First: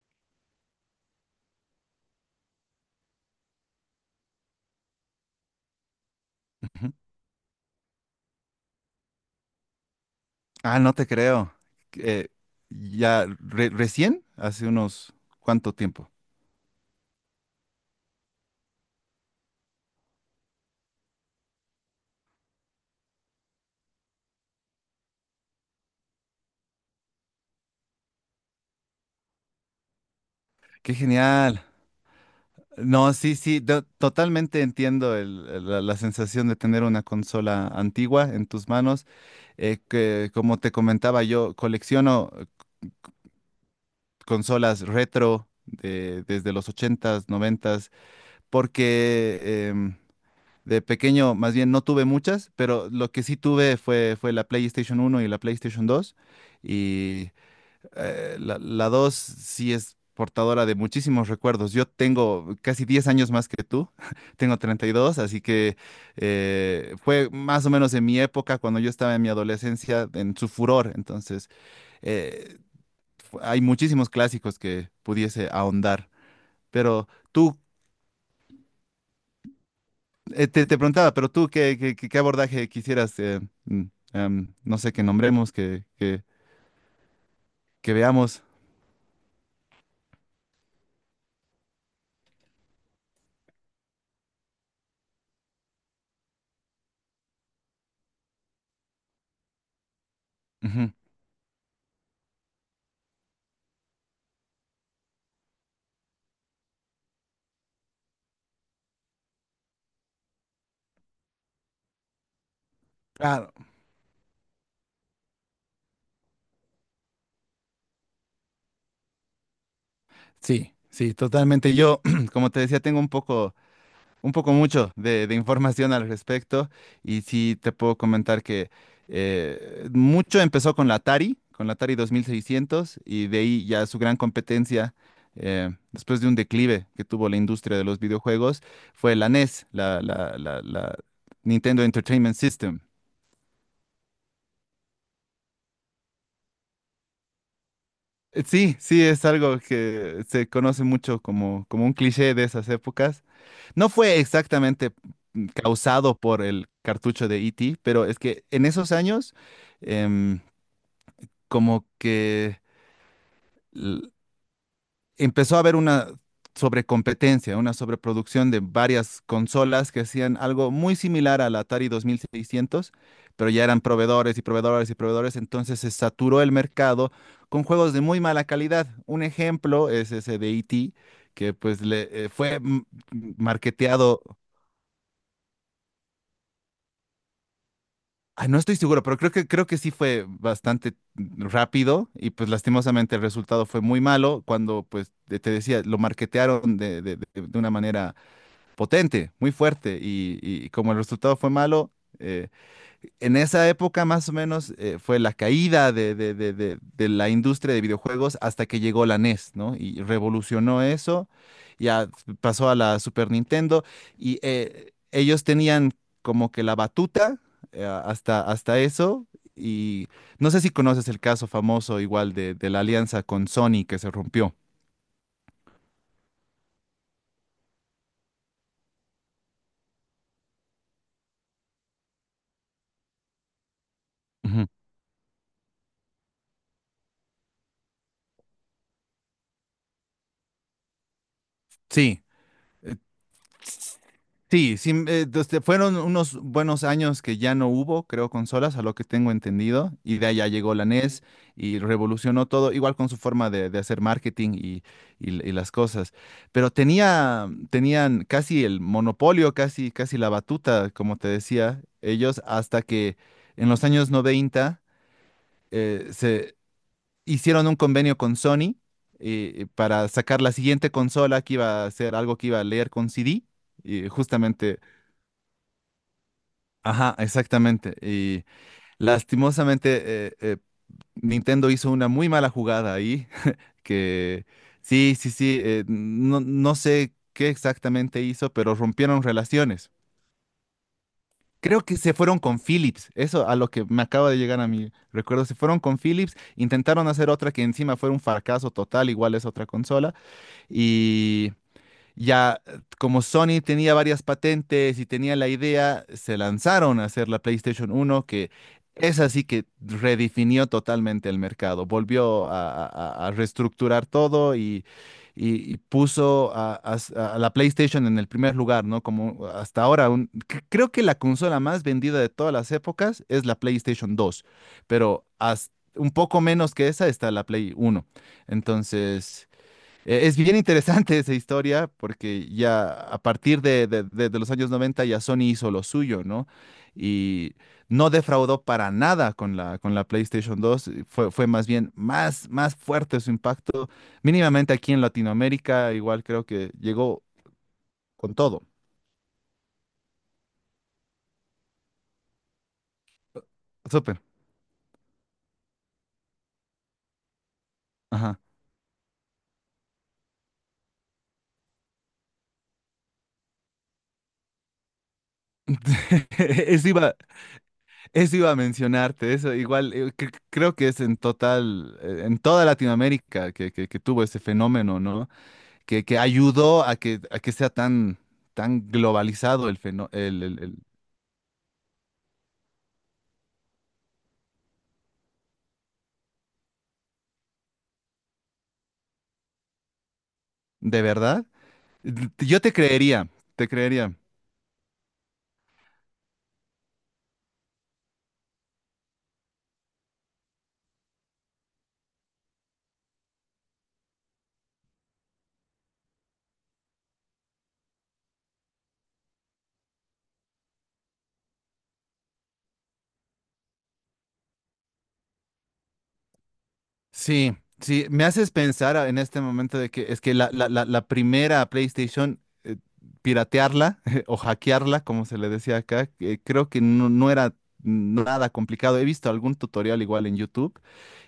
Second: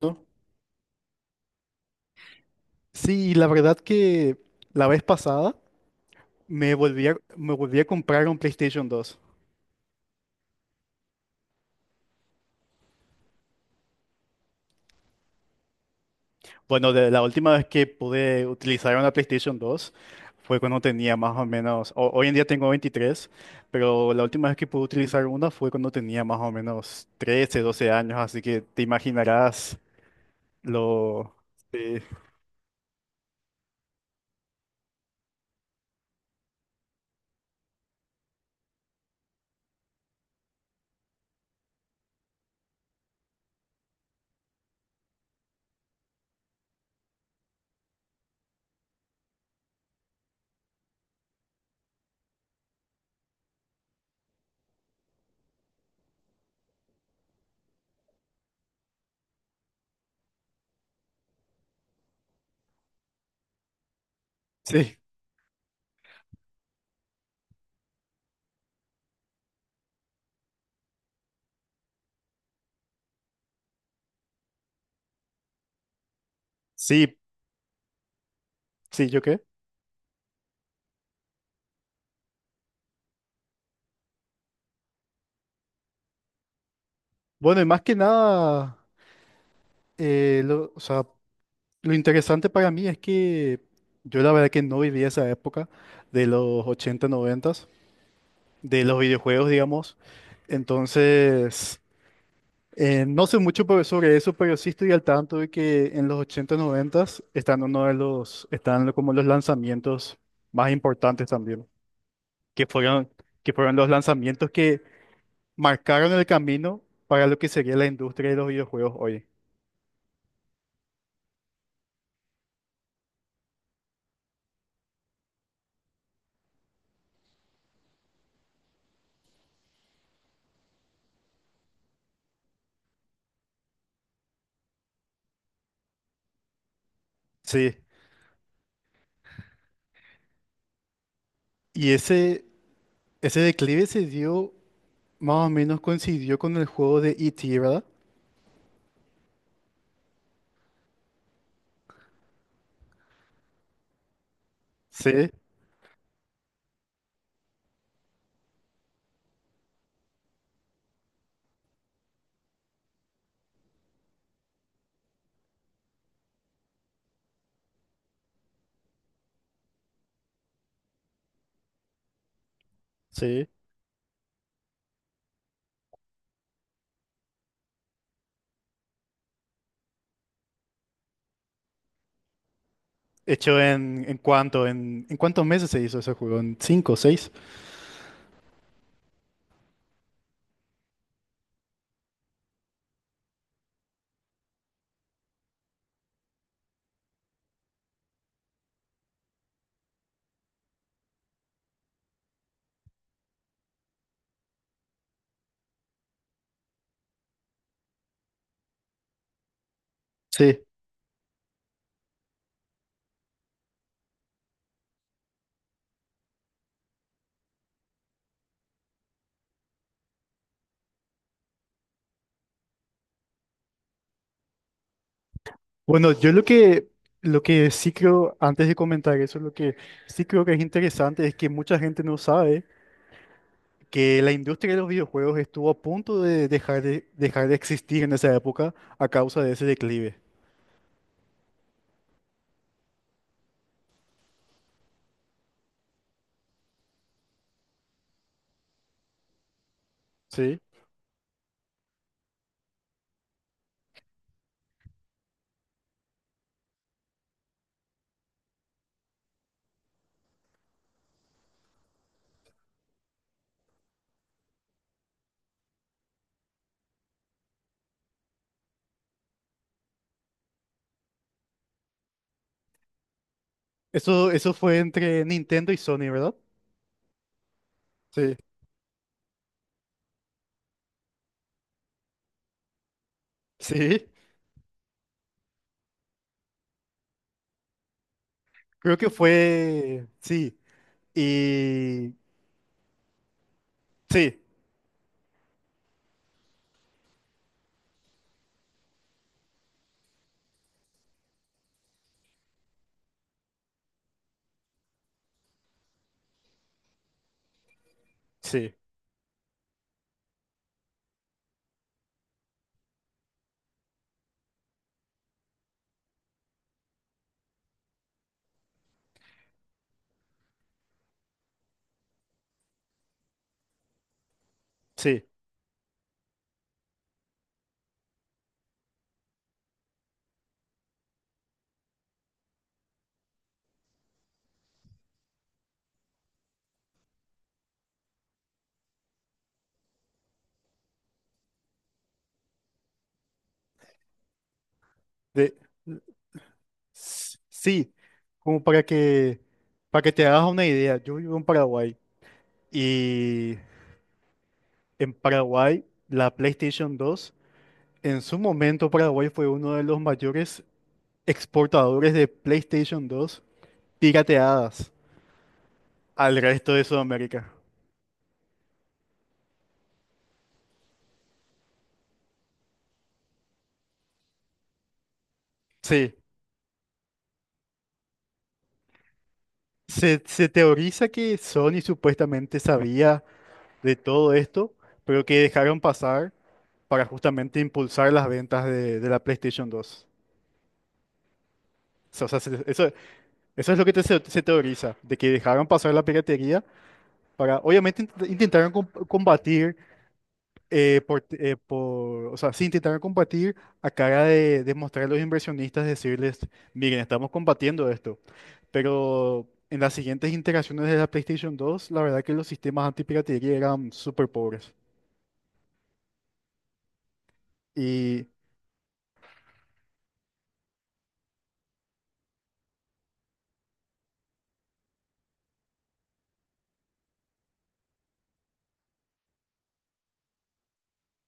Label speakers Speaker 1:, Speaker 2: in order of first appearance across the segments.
Speaker 1: ¿No? Sí, la verdad que la vez pasada me
Speaker 2: Ujú.
Speaker 1: volví a, me volví a comprar un PlayStation 2.
Speaker 2: Ah, no te creo. Eh, ya recién, hace unos cuánto tiempo.
Speaker 1: Bueno, la última vez que pude utilizar una PlayStation 2 fue cuando tenía más o menos, hoy en día tengo 23, pero la última vez que pude utilizar una fue cuando tenía más o menos 13, 12 años, así que te imaginarás
Speaker 2: Qué
Speaker 1: lo...
Speaker 2: genial.
Speaker 1: Sí,
Speaker 2: No, sí, sí, totalmente entiendo la sensación de tener una consola antigua en tus manos. Que, como te comentaba, yo colecciono consolas retro desde los ochentas, noventas, porque em, de pequeño, más bien no tuve muchas, pero lo que sí tuve fue la PlayStation uno y la PlayStation dos. Y la dos sí es portadora de muchísimos recuerdos. Yo tengo casi 10 años más que tú, tengo treinta y
Speaker 1: sí,
Speaker 2: dos así que fue más o menos en mi época, cuando yo estaba en mi adolescencia, en su furor. Entonces, eh, hay muchísimos clásicos que pudiese ahondar. Pero
Speaker 1: sí,
Speaker 2: tú...
Speaker 1: sí, ¿yo qué?
Speaker 2: Te preguntaba, pero tú, ¿qué abordaje quisieras, mm, no sé, que nombremos, que, que,
Speaker 1: Bueno, y más
Speaker 2: que
Speaker 1: que
Speaker 2: veamos?
Speaker 1: nada, o sea, lo interesante para mí es que yo la verdad que no viví esa época de los 80 90, de los videojuegos, digamos.
Speaker 2: Ujú.
Speaker 1: Entonces, no sé mucho sobre eso, pero sí estoy al tanto de que en los 80 90 están uno de los, están lo- como los lanzamientos más importantes también, que fueron, que
Speaker 2: Claro,
Speaker 1: fueron los lanzamientos que marcaron el camino para lo que sería la industria de los videojuegos hoy.
Speaker 2: sí, sí, totalmente. Yo, como te decía, tengo un poco mucho de información al respecto y sí te puedo comentar que mucho empezó con la Atari 2600 y de ahí ya su gran competencia, después de un declive que tuvo la
Speaker 1: Sí,
Speaker 2: industria de los videojuegos, fue la NES, la Nintendo
Speaker 1: y
Speaker 2: Entertainment
Speaker 1: ese,
Speaker 2: System.
Speaker 1: ese declive se dio, más o menos coincidió con el juego de E.T., ¿verdad?
Speaker 2: Sí, sí, es algo que se conoce mucho como un cliché de esas épocas. No fue exactamente
Speaker 1: Sí,
Speaker 2: causado por el cartucho de E.T., pero es que en esos años em, como que l- empezó a haber una sobrecompetencia, una sobreproducción de varias consolas que hacían algo muy similar al Atari 2600,
Speaker 1: sí.
Speaker 2: pero ya eran proveedores y proveedores y proveedores, entonces se saturó el mercado con juegos de muy mala calidad. Un ejemplo es ese de E.T., que pues le fue
Speaker 1: ¿Hecho en,
Speaker 2: marketeado.
Speaker 1: en cuántos meses se hizo ese juego, en cinco seis?
Speaker 2: Ay, no estoy seguro, pero creo que sí fue bastante rápido y pues lastimosamente el resultado fue muy malo cuando pues te decía, lo marketearon de una manera potente, muy fuerte. Y como el resultado fue malo, eh, en esa época más o menos fue la caída de la industria de videojuegos hasta que llegó la NES, ¿no? Y
Speaker 1: Sí.
Speaker 2: revolucionó eso, ya pasó a la Super Nintendo y ellos tenían como que la batuta hasta eso y no sé si conoces el caso famoso igual de la alianza con Sony que se rompió.
Speaker 1: Bueno, yo lo que sí creo, antes de comentar eso, lo que sí creo que es interesante es que mucha gente no sabe que la
Speaker 2: Ujú.
Speaker 1: industria de los videojuegos estuvo a punto de dejar de existir en esa época a causa de ese declive.
Speaker 2: Sí. Sí, sí, fueron unos buenos años que ya no hubo, creo, consolas, a lo que tengo entendido, y de allá
Speaker 1: Sí.
Speaker 2: llegó la NES y revolucionó todo, igual con su forma de hacer marketing y las cosas. Pero tenía, tenían casi el monopolio, casi, casi la batuta, como te decía, ellos, hasta que en los años 90 se hicieron un convenio con Sony para sacar la siguiente consola que iba a ser algo que iba a leer con CD, y
Speaker 1: Eso fue
Speaker 2: justamente...
Speaker 1: entre Nintendo y Sony, ¿verdad?
Speaker 2: Ajá, exactamente.
Speaker 1: Sí.
Speaker 2: Y lastimosamente Nintendo hizo una muy mala jugada ahí,
Speaker 1: Sí.
Speaker 2: que sí, sí, sí, no, no sé qué exactamente hizo, pero
Speaker 1: Creo que
Speaker 2: rompieron relaciones.
Speaker 1: fue, sí.
Speaker 2: Creo que
Speaker 1: Y
Speaker 2: se fueron con Philips, eso a lo que me acaba de
Speaker 1: sí,
Speaker 2: llegar a mi recuerdo, se fueron con Philips, intentaron hacer otra que encima fue un fracaso total, igual es otra consola, ya, como Sony tenía varias patentes y tenía la idea, se lanzaron a hacer la PlayStation 1, que
Speaker 1: sí,
Speaker 2: es así que redefinió totalmente el mercado, volvió a reestructurar todo y puso a la PlayStation en el primer lugar, ¿no? Como hasta ahora, creo que la consola más vendida de todas las épocas es la PlayStation 2,
Speaker 1: sí,
Speaker 2: pero hasta un poco menos que esa está la Play 1. Entonces... Es bien interesante esa historia porque ya a partir de los años 90 ya Sony hizo lo suyo, ¿no? Y no defraudó para nada con la, con la PlayStation 2. Fue más bien más fuerte su impacto. Mínimamente aquí en
Speaker 1: de,
Speaker 2: Latinoamérica, igual creo que llegó
Speaker 1: sí,
Speaker 2: con
Speaker 1: como
Speaker 2: todo.
Speaker 1: para que te hagas una idea, yo vivo en Paraguay y
Speaker 2: Súper.
Speaker 1: en Paraguay la PlayStation 2, en su
Speaker 2: Ajá.
Speaker 1: momento Paraguay fue uno de los mayores exportadores de PlayStation 2 pirateadas al resto de
Speaker 2: Eso iba,
Speaker 1: Sudamérica.
Speaker 2: eso iba a mencionarte, eso igual creo que es en total, en toda Latinoamérica que, que tuvo ese fenómeno, ¿no? que,
Speaker 1: Sí,
Speaker 2: que ayudó a que sea tan, tan globalizado el fenómeno,
Speaker 1: se,
Speaker 2: el,
Speaker 1: se
Speaker 2: el- el-
Speaker 1: teoriza que Sony supuestamente sabía de todo esto, pero que dejaron pasar para justamente impulsar las ventas de la PlayStation 2.
Speaker 2: ¿De verdad?
Speaker 1: O sea,
Speaker 2: Yo te
Speaker 1: eso,
Speaker 2: creería, te
Speaker 1: eso es lo que
Speaker 2: creería.
Speaker 1: se teoriza, de que dejaron pasar la piratería para, obviamente intentaron combatir, eh, por, o sea, sí intentaron combatir a cara de mostrar a los inversionistas, decirles, miren, estamos combatiendo esto, pero en las siguientes interacciones de la PlayStation 2, la verdad que los sistemas antipiratería eran súper pobres.
Speaker 2: Sí, sí, me
Speaker 1: Y
Speaker 2: haces pensar en este momento de que es que la primera PlayStation, piratearla o hackearla, como se le decía acá, que creo que no era nada complicado. He visto algún tutorial igual en YouTube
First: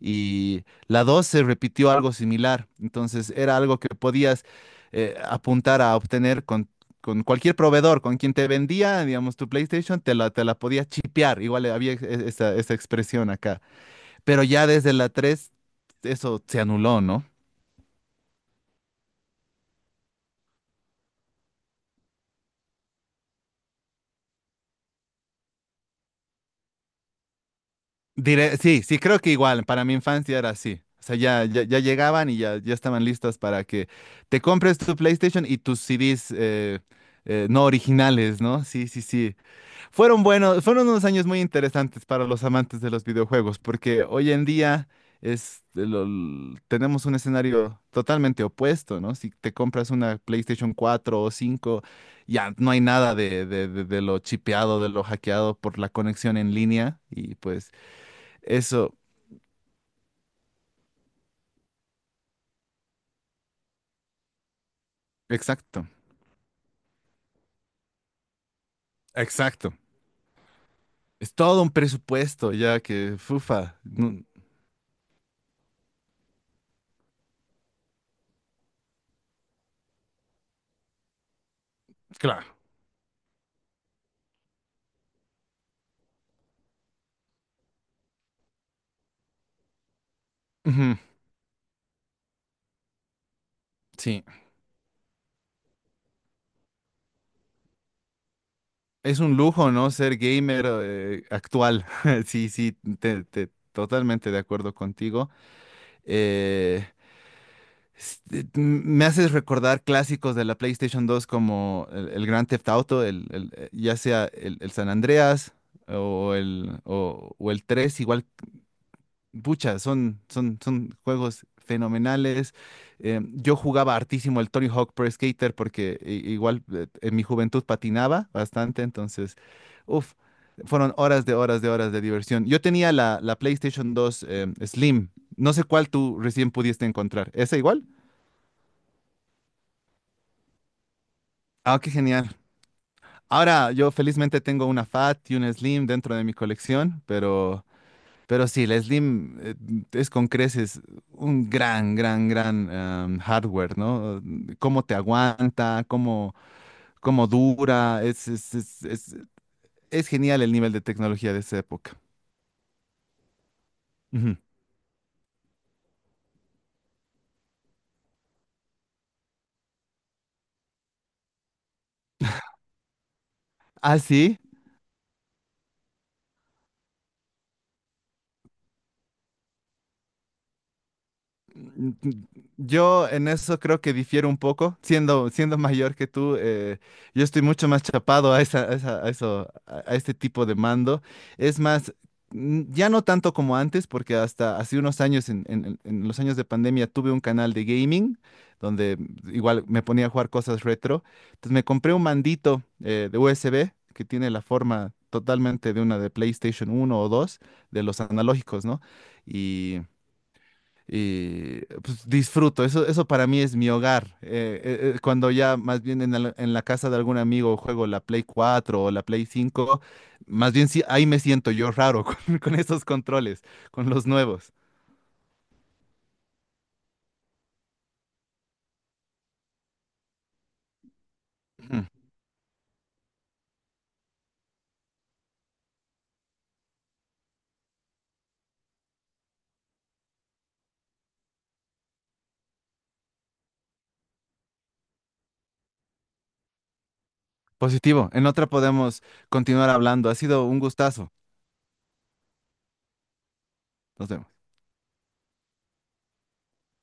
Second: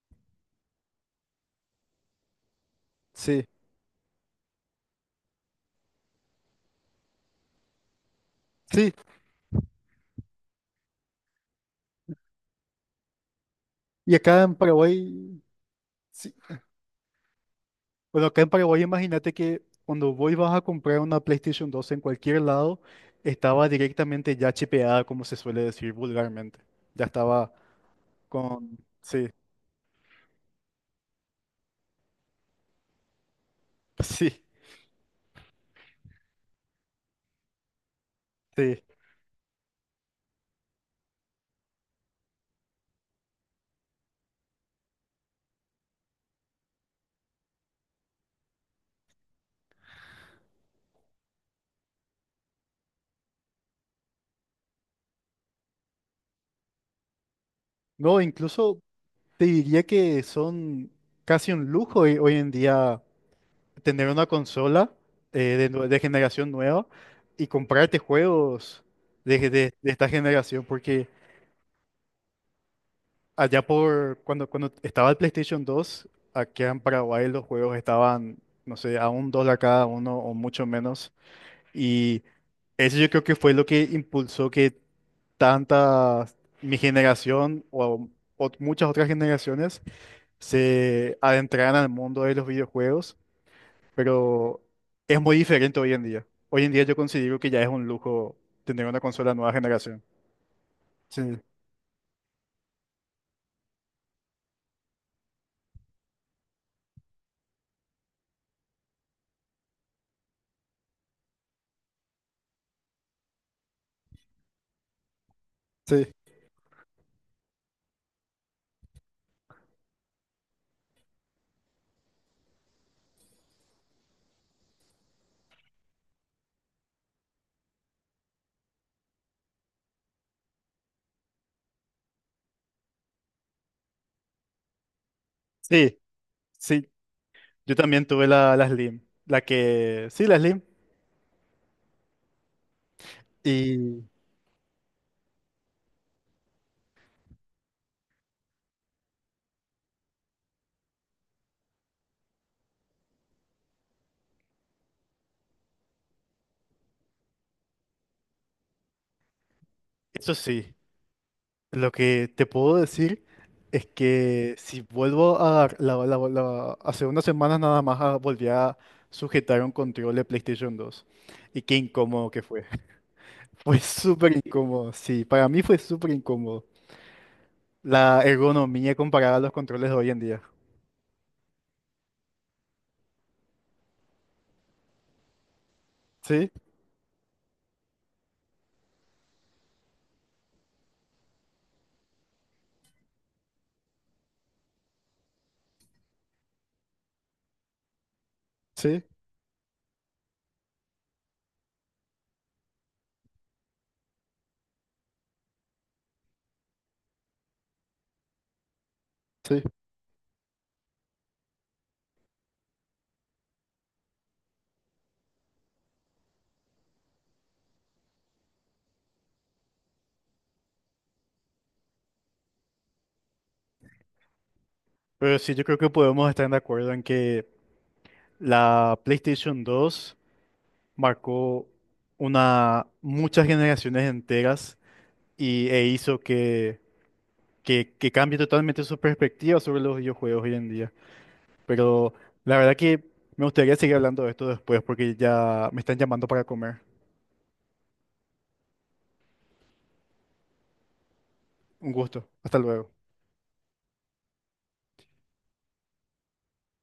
Speaker 2: y la dos se repitió algo similar. Entonces
Speaker 1: sí,
Speaker 2: era algo que podías apuntar a obtener con cualquier proveedor, con quien te
Speaker 1: sí.
Speaker 2: vendía, digamos, tu PlayStation, te la podía chipear. Igual había esa expresión acá.
Speaker 1: Y acá
Speaker 2: Pero
Speaker 1: en
Speaker 2: ya desde la
Speaker 1: Paraguay,
Speaker 2: 3
Speaker 1: sí.
Speaker 2: eso se anuló, ¿no?
Speaker 1: Bueno, acá en Paraguay imagínate que cuando vos vas a comprar una PlayStation 2 en cualquier lado, estaba directamente ya chipeada, como se suele decir vulgarmente. Ya estaba
Speaker 2: Diré,
Speaker 1: con...
Speaker 2: sí, sí, creo
Speaker 1: Sí,
Speaker 2: que igual, para mi infancia era así. O sea, ya llegaban y ya estaban listas para que te
Speaker 1: sí,
Speaker 2: compres tu PlayStation y tus CDs no originales, ¿no?
Speaker 1: sí.
Speaker 2: Sí, sí, sí. Fueron buenos, fueron unos años muy interesantes para los amantes de los videojuegos, porque hoy en día tenemos un escenario totalmente opuesto, ¿no? Si te compras una PlayStation 4 o 5 ya no hay nada de lo chipeado, de lo hackeado por la conexión en línea, y pues
Speaker 1: No, incluso
Speaker 2: eso,
Speaker 1: te diría que son casi un lujo hoy, hoy en día tener una consola
Speaker 2: exacto,
Speaker 1: de generación nueva y comprarte juegos de,
Speaker 2: exacto.
Speaker 1: de esta generación, porque...
Speaker 2: Es todo un presupuesto ya que,
Speaker 1: Allá
Speaker 2: fufa,
Speaker 1: por cuando estaba el PlayStation 2 aquí en Paraguay los juegos estaban, no sé, a $1 cada uno o mucho menos. Y
Speaker 2: claro.
Speaker 1: eso yo creo que fue lo que impulsó que tanta mi generación o muchas otras generaciones
Speaker 2: Ujú,
Speaker 1: se adentraran al mundo de los videojuegos,
Speaker 2: sí.
Speaker 1: pero es muy diferente hoy en día. Hoy en día yo considero que ya es un lujo tener una
Speaker 2: Es
Speaker 1: consola
Speaker 2: un
Speaker 1: nueva
Speaker 2: lujo, ¿no?
Speaker 1: generación.
Speaker 2: Ser gamer
Speaker 1: Sí,
Speaker 2: actual. Sí, sí, totalmente de acuerdo contigo. Eh, me haces recordar clásicos de la PlayStation dos como el Grand Theft Auto, ya sea el San Andreas
Speaker 1: sí.
Speaker 2: o el 3 igual. Pucha, son juegos fenomenales. Yo jugaba hartísimo el Tony Hawk Pro Skater porque igual en mi juventud patinaba bastante, entonces, uff, fueron horas de horas de horas de diversión. Yo tenía la PlayStation 2 Slim, no sé cuál
Speaker 1: Sí,
Speaker 2: tú recién pudiste
Speaker 1: sí.
Speaker 2: encontrar. ¿Esa
Speaker 1: Yo
Speaker 2: igual?
Speaker 1: también tuve la, la Slim, la que, sí, la Slim.
Speaker 2: Ah, qué genial. Ahora yo
Speaker 1: Y
Speaker 2: felizmente tengo una Fat y una Slim dentro de mi colección, pero sí, la Slim es con creces un gran, gran, gran hardware, ¿no? Cómo te aguanta, cómo dura. Es
Speaker 1: eso
Speaker 2: genial el nivel
Speaker 1: sí,
Speaker 2: de tecnología de esa
Speaker 1: lo
Speaker 2: época.
Speaker 1: que te puedo decir es
Speaker 2: Ujú.
Speaker 1: que si vuelvo a, la- la- hace unas semanas nada más ah, volví a sujetar un control de PlayStation 2. Y qué incómodo que fue. Fue
Speaker 2: Ah,
Speaker 1: súper
Speaker 2: sí.
Speaker 1: incómodo, sí, para mí fue súper incómodo. La ergonomía comparada a los controles de hoy en día.
Speaker 2: Yo en eso creo que difiero un poco, siendo mayor que tú,
Speaker 1: Sí,
Speaker 2: yo estoy mucho más chapado a esa, a eso, a este tipo de mando. Es más, ya no tanto como antes, porque hasta hace unos años, en los años de pandemia, tuve un canal de gaming, donde
Speaker 1: sí,
Speaker 2: igual me ponía a jugar cosas retro. Entonces me compré un mandito de USB que tiene la forma totalmente de una de PlayStation uno o 2 de los analógicos, ¿no?
Speaker 1: sí.
Speaker 2: Y pues, disfruto. Eso para mí es mi hogar. Cuando ya más bien en la casa de algún amigo juego la Play 4 o la Play 5 más bien sí, ahí me siento yo raro con esos controles, con los nuevos.
Speaker 1: Pero sí, yo creo que podemos estar de acuerdo en que la PlayStation 2 marcó
Speaker 2: Ujú.
Speaker 1: una, muchas generaciones enteras y, e hizo que, que cambie totalmente su perspectiva sobre los videojuegos hoy en día. Pero la verdad que me gustaría seguir hablando de esto después porque ya me están llamando para comer.
Speaker 2: Positivo. En otra podemos continuar hablando. Ha sido un gustazo.
Speaker 1: Un gusto. Hasta luego.
Speaker 2: Nos vemos.